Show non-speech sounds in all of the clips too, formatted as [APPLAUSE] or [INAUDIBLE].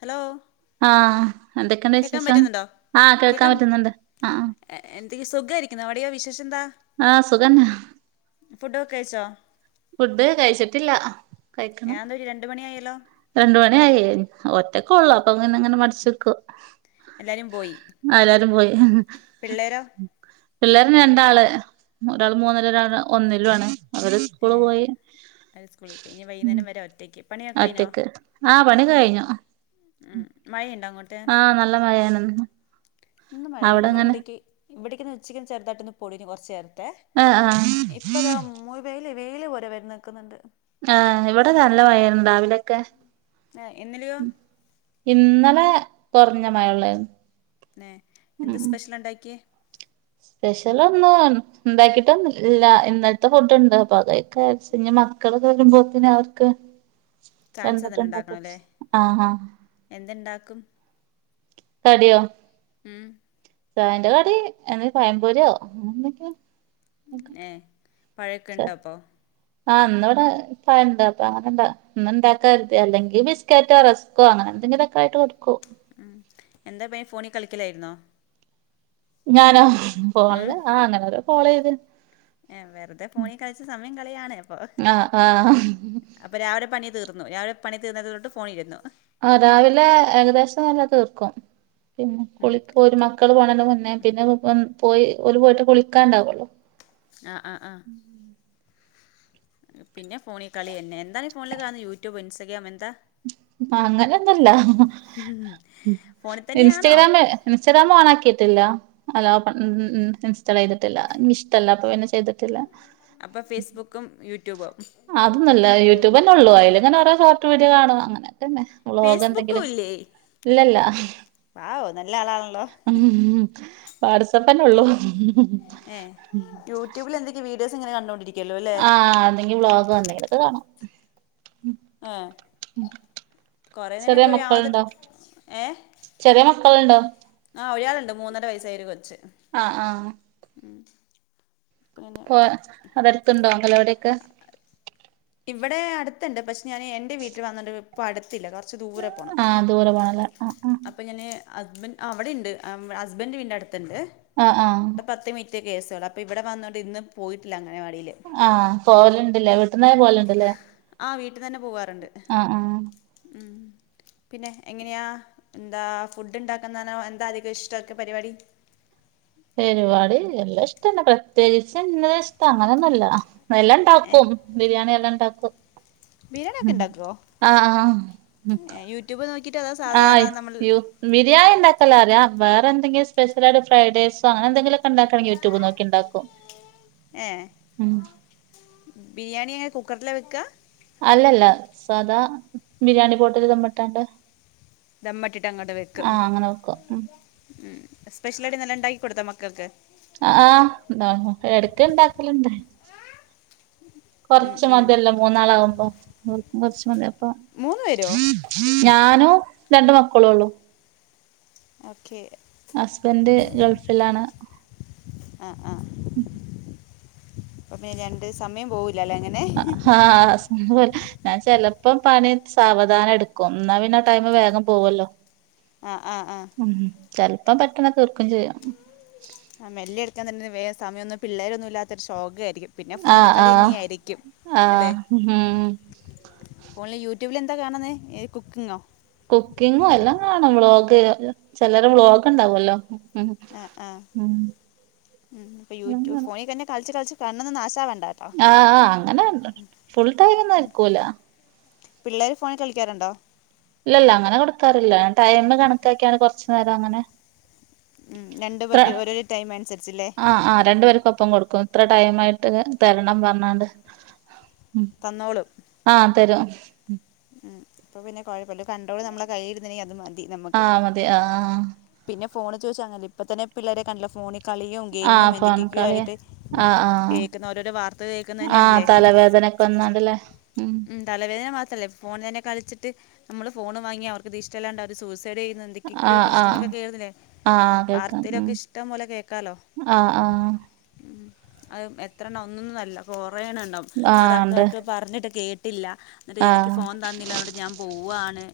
Hello ആ എന്തൊക്കെയണ്ട് കേക്കാൻ വിശേഷം പറ്റുന്നുണ്ടോ ആ കേൾക്കാൻ പറ്റുന്നുണ്ട് ആ സുഖായിരിക്കുന്ന അവിടെയോ വിശേഷന്താ ആ സുഖന്നെ ഫുഡ് ഒക്കെ കഴിച്ചോ ഫുഡ് കഴിച്ചിട്ടില്ല കഴിക്കണം ഞാൻ ഒരു രണ്ട് മണിയായല്ലോ രണ്ട് മണിയായേ ഒറ്റക്ക് ഒള്ളോ അപ്പൊ ഇങ്ങന ഇങ്ങനെ മടച്ച്ക്കും എല്ലാരും പോയി പിള്ളേരോ പിള്ളേരന്ന് രണ്ടാള് ഒരാൾ മൂന്നില് ഒരാൾ ഒന്നിലും ആണ് അവര് ഏ പോയി അവര് സ്കൂളിൽ പോയി ഇനി വൈകുന്നേരം വരെ ഒറ്റയ്ക്ക് പണിയൊക്കെ കഴിഞ്ഞോ ഒറ്റക്ക് ആ പണി കഴിഞ്ഞു ഞ്ഞു ഉം മഴയുണ്ടോ അങ്ങോട്ട് ആ നല്ല മഴയാണ് ഇന്ന് മഴയാ ഇന്ന് അവിടെങ്ങനെ ഇവിടേക്ക് ഇവിടേക്ക് ഇന്ന് ഉച്ചക്ക് ചെറുതായിട്ടിന്ന് പൊടിഞ്ഞു കുറച്ചേരുന്നു ആഹ് ആഹ് ഇപ്പ താ [UNINTELLIGIBLE] വെയില് പോലെ വന്നു നിൽക്കുന്നുണ്ട് ആ ഇവിടെ നല്ല മഴയേന്ന് രാവിലെക്കെ ഏ ഇന്നലെയോ ഇന്നലെ കൊറഞ്ഞ മഴേ ഉള്ളാര്ന്ന് എന്താ സ്പെഷ്യൽ ഉണ്ടാക്കിയെ സ്പെഷ്യൽ ഒന്നും ഇണ്ടാക്കിട്ടൊന്നും ഇല്ല ഇന്നലത്തെ ഫുഡ്ണ്ട് അപ്പ അത് കയിക്കാന്ന് വിചാരിച്ച് ഇനി മ മക്കള് വരുമ്പോത്തനെ അവർക്ക് ചാൻസ് തന്നെ വന്നിട്ടുണ്ടാക്കാന്ന് ഉണ്ടാക്കണം വച്ച് അല്ലേ ആഹ് ഹ എന്തുണ്ടാക്കും [UNINTELLIGIBLE] ഉം [UNINTELLIGIBLE] കടി എന്ന പയംപൊരിയോ ന്തൊക്കയോ പഴയൊക്കണ്ടോപ്പൊ ആ ഇന്ന് ഇവിടെ പഴണ്ട് അപ്പൊ അങ്ങനെ ഇന്ന് ഇണ്ടാക്കരുതി അല്ലെങ്കി ബിസ്ക്കറ്റോ റസ്ക്കോ അങ്ങനെ എന്തെങ്കിലൊക്കെയായിട്ട് കൊടുക്കും ഉം എന്താ [UNINTELLIGIBLE] ഫോണീ കളിക്കലേര്ന്നോ ഞാനോ ഫോണിൽ ആ അങ്ങനോര ഫോളോ ചെയ്ത് ഏ വെറുതെ ഫോണി കളിച്ച് സമയം കളിയാണ് അപ്പൊ ആഹ് ആഹ് അപ്പൊ രാവിലെ പണി തീർ തീർന്നോ രാവിലെ പണി തീർന്നത് കൊണ്ട് ഫോണിരുന്നു ആ രാവിലെ ഏകദേശം [UNINTELLIGIBLE] തീർക്കും പിന്നെ ഉം കുളിയൊക്കെ ഓര് മക്കള് പോണെയ്ൻ്റെ മുന്നേ പിന്നെ ഒൻ പോയി ഓല് പോയിട്ട് കുളിക്കാണ്ടാവൊള്ളൂ ആഹ് ആഹ് ആഹ് പിന്നെ ഫോണിൽ കളി തന്നെ എന്താണ് ഈ ഫോണില് കാണുന്നെ യൂട്യൂബ് ഇൻസ്റ്റാഗ്രാം എന്താ അങ്ങനൊന്നൂല്ല ഫോണിൽ തന്നെയാണോ ഇൻസ്റ്റഗ്രാമ് ഇൻസ്റ്റഗ്രാം ഓൺ ആക്കിയിട്ടില്ല അല്ല ഓപ്പൺ മ് മ് മ് ഇൻസ്റ്റാൾ ചെയ്തിട്ടില്ല നിക്കിഷ്ടല്ല അപ്പൊ പിന്നെ ചെയ്തിട്ടില്ല അപ്പൊ ഫേസ്ബുക്കും യൂട്യൂബും അതൊന്നല്ല യൂടൂബന്നെ ഉള്ളൂ അയിലിങ്ങന ഓരോ ഷോട്ട് വീഡിയോ കാണു അങ്ങനെ വ്ലോഗോ ഫേസ്ബുക്കും എന്തെങ്കിലും ഇല്ലേ ഇല്ലല്ല വാവോ നല്ല ആളാണല്ലോ ഉം വാട്സപ്പ് തന്നെ ഉള്ളൂ ഏ യൂട്യൂബിൽ എന്തക്ക വീഡിയോസ് ഇങ്ങനെ കണ്ടോണ്ടിരി ആഹ് എന്തെങ്കി വ്ലോഗോ എന്തെങ്കിലൊക്കെ കാണും മ്മ്ഹ് ചെറിയ മക്കള്ണ്ടോ ഏ ചെറിയ മക്കള്ണ്ടോ ആ ഒരാളുണ്ട് മൂന്നര വയസായ ഒരു കൊച്ച് ആഹ് ആഹ് [UNINTELLIGIBLE] അതടുത്ത്ണ്ടോ അങ്കലവാടിയെക്കെ ഇവിടെ അടുത്തുണ്ട് പക്ഷെ ഞാൻ എൻ്റെ വീട്ടിൽ വന്നിട്ട് ഇപ്പോൾ അടുത്തില്ല കുറച്ച് ദൂരെ പോകണം ആഹ് ദൂരെ പോണല്ലേ ആഹ് ആഹ് ഹസ്ബൻ അവിടെ ഉണ്ട് ഹസ്ബൻഡ് വീട്ടിന്റെ അടുത്തുണ്ട് ആഹ് ആഹ് അവിടെ പത്ത് മി മിനിറ്റിന്റെ കേസുകൾ അപ്പോൾ ഇവിടെ വന്നുകൊണ്ട് ഇന്ന് പോയിട്ടില്ല അങ്ങനെ ആഹ് പോവല്ണ്ട് ലേ വീട്ട്ന്നേ പോൽ ആ വീട്ടിന്നന്നെ പോവാറുണ്ട് ആഹ് ആഹ് ഉം പിന്നെ എങ്ങനെയാ എന്താ ഫുഡ് ഉണ്ടാക്കുന്നോ എന്താ അധികം ഇഷ്ടമൊക്കെ പരിപാടി [UNINTELLIGIBLE] പരിപാടി എല്ലാം ഇഷ്ടന്ന പ്രത്യേകിച്ച് ഇന്നത് ഇഷ്ടം അങ്ങനെയൊന്നുമല്ല എല്ലാം ഏ ഇണ്ടാക്കും ബിരിയാണി എല്ലാം ഇണ്ടാക്കും ബിരിയാണി ഒക്കെ ഇണ്ടാക്കുവോ ആഹ് ആഹ് ഏ യൂട്യൂബ് നോക്കി ആഹ് [UNINTELLIGIBLE] ബിരിയാണി ഉണ്ടാക്കാല്ല അറിയാ വേറെന്ത എന്തെങ്കി സ്പെഷ്യലായിട്ട് ഫ്രൈഡൈ സോ അങ്ങനെന്തെങ്കിലു ഇണ്ടാക്കണമെങ്കിൽ യൂറ്റൂബ് നോക്കി ഉണ്ടാക്കും ഏ ഉം കുക്കർലാ വെക്കാ അല്ലല്ല സാദാ ബിരിയാണി പോട്ടിത് ദം ഇട്ടാണ്ട് ദമ്മട്ടിട്ട് അങ്ങോട്ട് വെക്കും ഉം ഉം സ്പെഷ്യലായിട്ട് ഇന്നലെ ഇണ്ടാക്കി കൊടുത്തപ്പം കൊക്കെ ആഹ് എന്താ എടക്ക് ഇണ്ടാക്കലുണ്ട് ഉം കൊറച്ച് ഉം മതിയല്ല മൂന്നാളവുമ്പോ അവർക്കും കൊറച്ച് മതി അപ്പോ മൂന്ന് പേരോ ഞാനും രണ്ട് മക്കളുള്ളു ഓക്കെ ഹസ്ബൻഡ് ഗൾഫിലാണ് ആ അപ്പേ രണ്ട് സമേയം പോവു ഹാ ഞാൻ ചെലപ്പം പണി സാവധാനം എടുക്കും എന്നാ പിന്നെ ടൈമ് വേഗം പോവല്ലോ ആഹ് ആഹ് ആഹ് ഉം ചെലപ്പം പെട്ടെന്ന് തീർക്കും ചെയ്യാം ആ മെല്ലെ എടുക്കാൻ തന്നെ വേസയമൊന്നും പിള്ളേരൊന്നും ഇല്ലാത്തൊരുഷോകേരി ട്ടിക്കും പിന്നെ ആഹ് ഫോണിക്കളി ആഹ് ഇങ്ങേയിരിക്കും അല്ലെ ആഹ് ഉം ഓൺലൈൻ യൂ ട്യൂബിൽ എന്താ കാണുന്നേ കുക്കിങ്ങോ കുക്കിങ്ങും എല്ലാം കാണും വ്ളോക്കേര് ചെലര വ്ളോഗക്കുണ്ടാവുവല്ലോ ആ ആ ഉം ഇപ്പൊ എല്ലാം യൂട്യൂബ് ഫോണിതന്നെ കളിച്ച് കളിച്ച് കണ്ണൊന്നും നാശാവേണ് ആ ആ അങ്ങനെ ഫുൾ ടൈമൊന്നും ആരിക്കൂല പിള്ളേര് ഫോണില് കളിക്കാറുണ്ടോ ഇല്ലല്ല അങ്ങനെ കൊടുക്കാറില്ല ഞാൻ ടൈം കണക്കാക്കിയാണ് കൊറച്ച്നേരം അങ്ങനെ ഉം രണ്ടു ഇത്ര പേർക്ക് ഓരോരു ടൈമനുസരിച്ച് ല്ലേ ആഹ് ആഹ് രണ്ടു പേർക്കൊപ്പം കൊടുക്കും ഇത്ര ടൈം ആയിട്ട് തരണം പറഞ്ഞാണ്ട് ഉം തന്നോളും ആ തരും ഉം അപ്പ പിന്നെ കൊഴപ്പില്ല കണ്ട്രോള് നമ്മള കൈലീരുന്നിനി അതുമതി ആ മതെ ആ ആ പിന്നെ ഫോണ് ചോദിച്ചാ അങ്ങലിപ്പ തന്നെ പിള്ളേരെ കൺല് ഫോണിൽ കളിയും ഗെയിമും ആഹ് ഫോൺ എന്തക്കെക്കെയോ കളിയാ ആയിട്ട് ആഹ് ആഹ് കേൾക്കുന്ന ഓരോരോ വാർത്തകൾ കേൾക്കുന്നത് ആഹ് തന്നെയാണില്ലേ തലവേദനക്ക വന്നാണ്ടില്ലേ ഉം തലവേദന മാത്രല്ലേ ഫോണിനെ കളിച്ചിട്ട് നമ്മള് ഫോൺ വാങ്ങി അവർക്ക് ഇത് ഇഷ്ടല്ലാണ്ടാവത് സൂസ് ത്തെടെയ്യുന്നു എന്തൊക്കെക്കെയോ ആഹ് ആഹ് പ്രശ്നങ്ങളൊക്കെ കേതുനില്ലേ ആഹ് ആ കേൾക്കാം ഉം ആഹ് ആഹ് ഉം അത് എത്രണ്ണം ഒന്നൊന്നും അല്ല കൊറെ എണ്ണം ഇണ്ടാവും ആഹ് ഉണ്ട് മാതാകാക്കൾ പറഞ്ഞിട്ട് കേട്ടില്ല എന്നിട്ട് എനിക്ക് ആഹ് ഫോൺ തന്നില്ല അതോണ്ട് ഞാൻ പോവ്വാണ്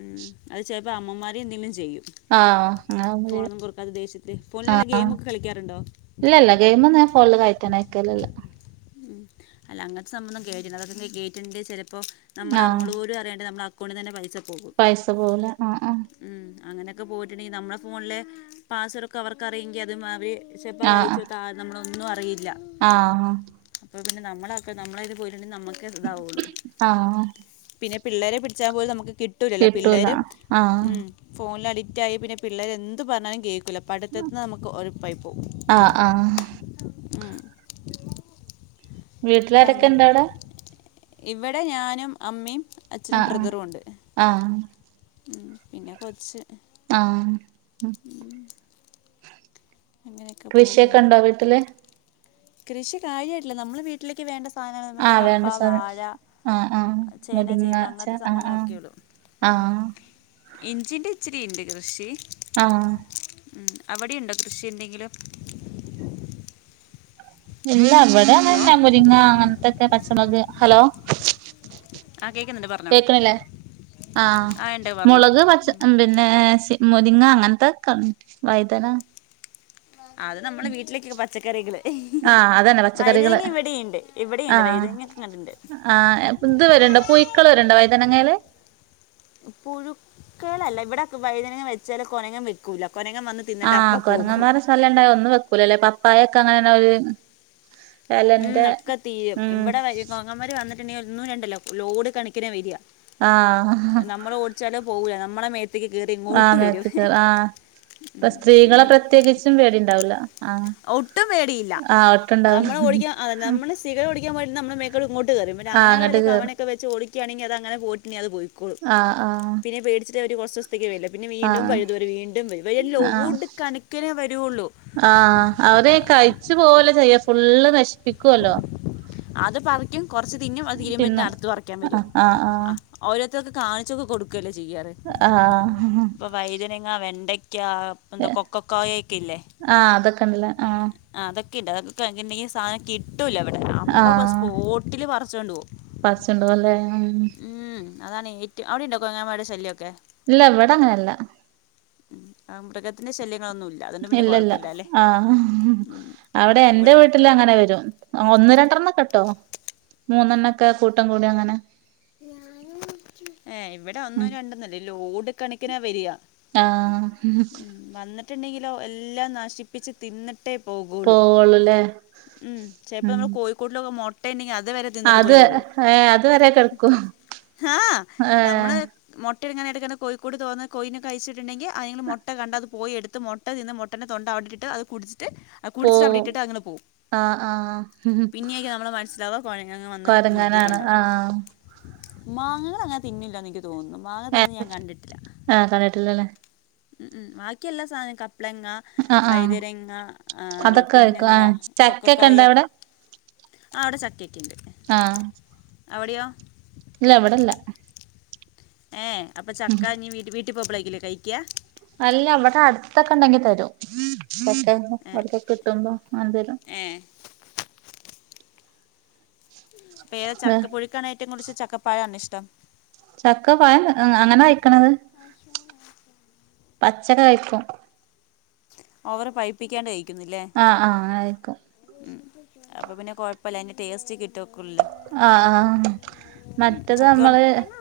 ഉം അത് ചെല്പ്പോൾ അമ്മമാര് എന്തെങ്കിലും ചെയ്യും ആഹ് അങ്ങന നമ്മള് ചെയ്യും ഫോണൊന്നും കൊടുക്കാതെ ദേഷ്യത്തിൽ ഫോണിൽ വല്ല ആഹ് ആഹ് ഗെയിമൊക്കെ കളിക്കാറുണ്ടോ ഇല്ല ഇല്ല ഗെയിമൊന്നു ങേ ഫോൺല് കഴിക്കനേക്കൽല്ല ഉം. അല്ല അങ്ങനത്തെ സംബന്ധം കേറ്റിണ്ട് അതൊക്കെ ഗേറ്റുണ്ട് ചിലപ്പോൾ നമ്മൾ ആഹ് നമ്മള് പോലും അറിയാണ്ട് നമ്മളാ അക്കൗണ്ടിൽത്തന്നെ പൈസ പോകും പൈസ പോവുന്ന മാ ആ ഉം. അങ്ങനെയൊക്കെ പോയിട്ടുണ്ടെങ്കിൽ നമ്മള ഫോണില് പാസ്സ്‌വേർഡൊക്കെ അവർക്കറിയെങ്കി അത് മാ വീ ചെപ്പത് ആഹ് ആഹ് അഴിച്ചോടത്താ നമ്മളൊന്നും അറിയില്ല ആഹ് അപ്പോൾ പിന്നെ നമ്മളക്കെ നമ്മളെത് പോലുണ്ടേ നമുക്കേ ഇതാവുള്ളൂ ആഹ് പിന്നെ പിള്ളേരെ പിടിച്ചാൽ പോലും നമുക്ക് കിട്ടൂല്ലല്ല കിട്ടൂല പിള്ളേര് ആഹ് ഉം ഫോണില് അഡി റ്റായി പിന്നെ പിള്ളേര് എന്ത് പറഞ്ഞാലും കേ ക്കില്ല പഠിത്തതിന് നമുക്ക് ഒഴുപ്പായി പോവും ആഹ് ആഹ് ഉം അപ്പം വീട്ടിലാരൊക്ക അങ്ങനെ ഇണ്ടവിടാ ഇവിടെ ഞാനും അമ്മയും അച്ഛനും ആഹ് ബ്രദറും ഉണ്ട് ആഹ് ആഹ് ഉം പിന്നെ കൊച്ച് ആ [INAUDIBLE] അങ്ങനെയൊക്കെ കൃഷിയൊക്കെ പോകുന്നു ഉണ്ടോ വീട്ടില്? കൃഷി കാര്യവായിട്ടില്ല. നമ്മള് വീട്ടിലേക്ക് വേണ്ട സാ സാധനങ്ങൾ മറ്റേ ആഹ് കപ്പ, വേണ്ട സാധനം വാഴ, ആഹ് ആഹ് ചേന, ചേമ്പ് അങ്ങനത്തെ സംഭവങ്ങളൊക്കെ ഇടും. ആ ഇഞ്ചീന്റെ ഇച്ചിരിയുണ്ട് കൃഷി. ആഹ ഉം അവിടെയുണ്ടോ കൃഷി എന്തെങ്കിലും? ഇല്ല, ഹലോ എവിടെന്നങ്ങനെ മുരിങ്ങ അങ്ങനത്തൊക്കെ പച്ചമുളക് ഹലോ ആ കേൾക്കുന്നുണ്ട് പറഞ്ഞോ കേക്കണില്ലേ? ആ ഉണ്ട് പറഞ്ഞോ ആമുളക് പച്ച പിന്നെ മുരിങ്ങ അങ്ങനത്തെ ക വഴുതന അത് നമ്മുടെ വീട്ടിലേക്ക് പച്ചക്കറികൾ ആ അതന്നെ പച്ചക്കറികൾ വൈതനങ്ങ ഇവിടെയുണ്ട് ഇവിടെയുണ്ട് വൈതനങ്ങ ഒക്കെ കണ്ടിട്ടുണ്ട് ആആ ഇത് വരുണ്ടോ, പുഴുക്കൾ വരുണ്ടോ വഴുതനങ്ങയിൽ? പുഴുക്കളല്ല, ഇവിടെ വഴുതനങ്ങ വെച്ചാല് [UNINTELLIGIBLE] ആ കൊരങ്ങന്മാരെ സലം ഉണ്ടായ ഒന്നും വെക്കൂല്ലല്ലേ [INAUDIBLE] അങ്ങനെതന്നെയൊരു ഉം ഒക്കെ തീരും ഇവിടെ വരും. കോങ്ങൻമാരു വന്നിട്ട് ഒന്ന് രണ്ടല്ല ലോഡ് കണക്കിനാ വരി. ആഹ് നമ്മള് ഓടിച്ചാടി പോകുവാണ്. നമ്മളെ മേത്ത് [UNINTELLIGIBLE] അതിൽകയറി ഇങ്ങോട്ട് ആഹ് വരുും മേത്ത്ക്ക് ആഹ് ഇപ്പൊ സ്ത്രീകളെ പ്രത്യേകിച്ചും പേടിയുണ്ടാവില്ല, ആ ഒട്ടും പേടിയില്ല നമ്മൾ ഓടിക്കാൻ അതെ നമ്മള് സ്ഥിരം ഓടിക്കാൻ പോയിട്ട് നമ്മുടെ മേക്കിട്ട് ഇങ്ങോട്ടു കേറും. പിന്നെ ആഹ് ആണുങ്ങൾ അങ്ങട്ട് വല്ല കേറും കവണയൊക്കെ വെച്ച് [UNINTELLIGIBLE] അങ്ങനെ പോട്ടി അ പോയി ആഹ് ആഹ് പിന്നെ പേടിച്ചിട്ട് അവര് കുറച്ച് ദിവസത്തേക്ക് വരില്ല. പിന്നെ വീണ്ടും ആഹ് വരുന്നവര് വീണ്ടും വരും. വരുമൊരു ലോഡ് കണക്കിനെ വരുള്ളൂ. ആഅവരെ കഴിച്ചു പോലെ ചെയ്യത്തുള്ളു ഫുള്ള്. [UNINTELLIGIBLE] പിക്കുവല്ലോ അത് പറിക്കും കൊറച്ച് തിന്നും അത് തീരുമ്പഴ്ത്തേനു തിന്നും അടുത്തത് പറിയ്ക്കാൻ പരും ആഹ് ആഹ് ആ ഓരോ ഇതൊക്കെ കാഴ്ചക്ക് കൊടുക്കയല്ലേ ചെയ്യാർ ആഹ് ഇപ്പൊ വഴുതനങ്ങ വെണ്ടക്ക എന്താ ആഹ് കൊക്കക്കായയൊക്കെയില്ലേ ആഹ് അതൊക്കെ ഉണ്ടല്ലേ ആഹ് അതൊക്കെ [UNINTELLIGIBLE] കിട്ടൂല്ല അവിടെ അപ്പൊ അ ആഹ് സ്പോട്ടില് പറിച്ചുകൊണ്ടുപോകും പറിച്ചുണ്ടോവല്ലേ ഉം ഉം അതാണ് ഏ അവിടെ ഉണ്ടോ കുരങ്ങന്മാരെ ശല്യൊക്കെ ഇല്ല, ഇവിടങ്ങനെയല്ല ആ മൃഗത്തിൻ്റെ ശല്യമൊക്കെ ഇല്ലല്ല അ അവിടെയെന്റെ ഇവിടെ വീട്ടിൽ അങ്ങനെ വരും. ഒന്ന് രണ്ടെണ്ണക്കെട്ടോ മൂന്നെണ്ണമൊ ക്കെ കൂട്ടം കൂടി അങ്ങനെ എ ഇവിടെ ഉം ഒന്നും രണ്ടൊന്നല്ല ലോഡ് കണക്കിനാ വരിക ആഹ് ഉം, [INAUDIBLE] എല്ലാം നശിപ്പിച്ച് തിന്നിട്ട് [UNINTELLIGIBLE] പോവുള്ളൂല്ലേ ഉം ചിലപ്പോ ഉം നമ്മൾ കോഴിക്കൂട്ടിലൊക്കമുട്ട ഉണ്ടെങ്കിൽ അത് അത് എ അത് വരെ ക [UNINTELLIGIBLE] ആഹ്.. ഞാൻ ചേച്ചിയുടെ സമൃദ്ധമായ ഒരു ബാക്ക് അപ്പ് കമ്പനികൾനമ്മുടെ മൊട്ട മുട്ട ഇങ്ങനെ എടുക്കുന്ന കോഴിക്കൂട് തുറന്ന് കോഴീനെ കഴിച്ചിട്ടുണ്ടെങ്കിൽ അതുങ്ങൾ മുട്ട കണ്ട് അത് പോയെടുത്ത് മുട്ട നിന്ന് മുട്ടയുടെ തൊണ്ട അവിടിട്ടിട്ട് അത് കുടിച്ചിട്ട് കുടിച്ചിച്ച് പോവും അവിടിട്ടിട്ട് അങ്ങനെ പോവും ആഹ് ആഹ് ഉം മനസ്സിലാവുക കുഴങ്ങ് വന്ന് കൊരങ്ങനാണ് മുതിരുണ്ടാവും ആ മാങ്ങകൾ അങ്ങനെ തിന്നില്ലന്ന് എനിക്ക് തോന്നുന്നു. മാങ്ങ തിന്നുന്നെ ഏഹ് ഞാൻ കണ്ടിട്ടില്ല. ആഹ് കണ്ടിട്ടില്ലല്ലേ ഉം ഉം ബാക്കിയെല്ലാ സാധനവും കക്കും ആഹ് [INAUDIBLE] ആഹ് വഴുതനങ്ങ അതൊക്കെ കഴിക്കും ആഹ് ചക്കക്കെ പിന്നെനകൊക്കക്കോയ ഇണ്ടോ അവിടെ ആ അവിടെ ചക്കെക്കണ്ട് ആഹ് ഇല്ല ഇവിടെല്ല ഏ അപ്പൊ ചക്ക നീ വീട് വീട്ടില് പോവുമ്പളേക്കല്ലെ കഴിക്കാ അല്ല ഇവിടെ അടുത്തൊക്കെ ഇണ്ടെങ്കി തരും [UNINTELLIGIBLE] ഏ ഇവർക്കെ കിട്ടുമ്പോ ആ എന്തേലും ഏ പ്പേ ഏഹ് ചക്കപ്പുഴിക്കാണൊ ഏറ്റവും കൂടുതല് ഇഷ് ചക്കപ്പയാണിഷ്ടം ചക്ക പഴം ഏ അങ്ങനെ കഴിക്കണത് പച്ചക്കെ കഴിക്കും ഓവർ പഴിപ്പിക്കേണ്ടയ് ആ ആഹ് ആയേക്കും അപ്പൊ പിന്നെ കൊഴപ്പല്ല അതിന്റെ ടേസ്റ്റ് കിട്ടും ആ ആഹ് മറ്റത് ചക്ക നമ്മള് കൊണ്ട്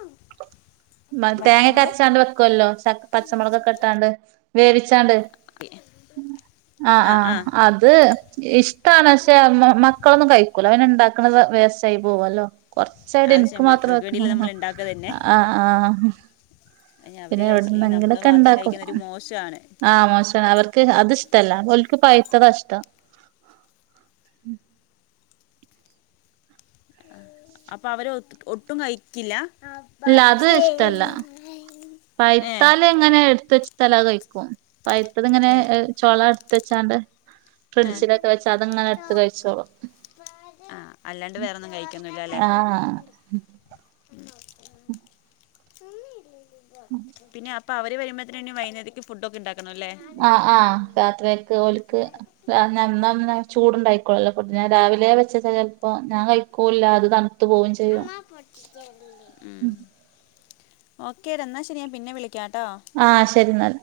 മ മറ്റേ നമ്മൾ തേങ്ങക്കരച്ചാണ്ട് വെക്കൊല്ലോ ചക്ക് പച്ചമുളകൊക്കെ ഇട്ടാണ്ട് വേവിച്ചാണ്ട് ആ ആ അത് ഇഷ് ടാണ് പക്ഷേ മ മക്കളൊന്നും കഴിക്കൂലാ അതന്നെ ഇണ്ടാക്ക്ണത് വേസ്റ്റായി പോവല്ലോ കൊർച്ചായിട്ട് അത് ഇൻക്ക് ശരി മാത്രം മക്കൾക്ക് വേണ്ടിയില്ല വെക്ക്ണത് നമ്മൾ ഉണ്ടാക്കുക ആ ആ അയ്ന് അവര് കഴിച്ചില്ലെ നമ്മള് മാത്രം കഴിക്കിന്നേ ഒരു മോശാ ആ മോശാണ് അവർക്ക് അത് ഇഷ്ടല്ല ഓല്ക്ക് പൈ ത്തതാ ഇഷ്ടം ആ അപ്പൊ അവര് ഒ ഒട്ടും കഴിക്കില്ല ഇല്ല അത് ഇഷ്ടല്ല ഏ പഴ്ത്താലങ്ങനെ എടുത്ത് വെച്ചോട്താല് അഹ് കഴി ക്കും പഴ്ത്തത്ങ്ങനെ ഏ ചൊള എട്ത്തച്ചാണ്ട് ഏ ഫ്രിഡ്ജിലൊക്കെ വെച്ചാ അതങ്ങനെ എട്ത്ത് കഴിച്ചോളും ആ അല്ലാണ്ട് വേറൊന്നും കഴിക്കുന്നില്ല ആ അല്ലേ ഉം ഇപ്പ അവര് വരുമ്പേത്തിനന്നെ വൈന്നേര്ത്ത്ക്ക് ഫുഡോക്കെ ഇണ്ടാ ആ ആ രാത്രിയേക്ക് ഓല് ക്ക് [UNINTELLIGIBLE] ചൂടുണ്ടായിക്കോളല്ലോ ഫുഡ്ന് ഞാന് രാവിലെ വെച്ചെച്ചാൽ ചെലപ്പോ ഞാൻ കഴി ക്കൂല്ലാ അത്‌ തണ്ത്തു പോവും ചെയ്യും ഓക്കെ ടാ എന്നാ ശരി ഞാൻ പിന്നെ വിളി ആ ശരിന്നാൽ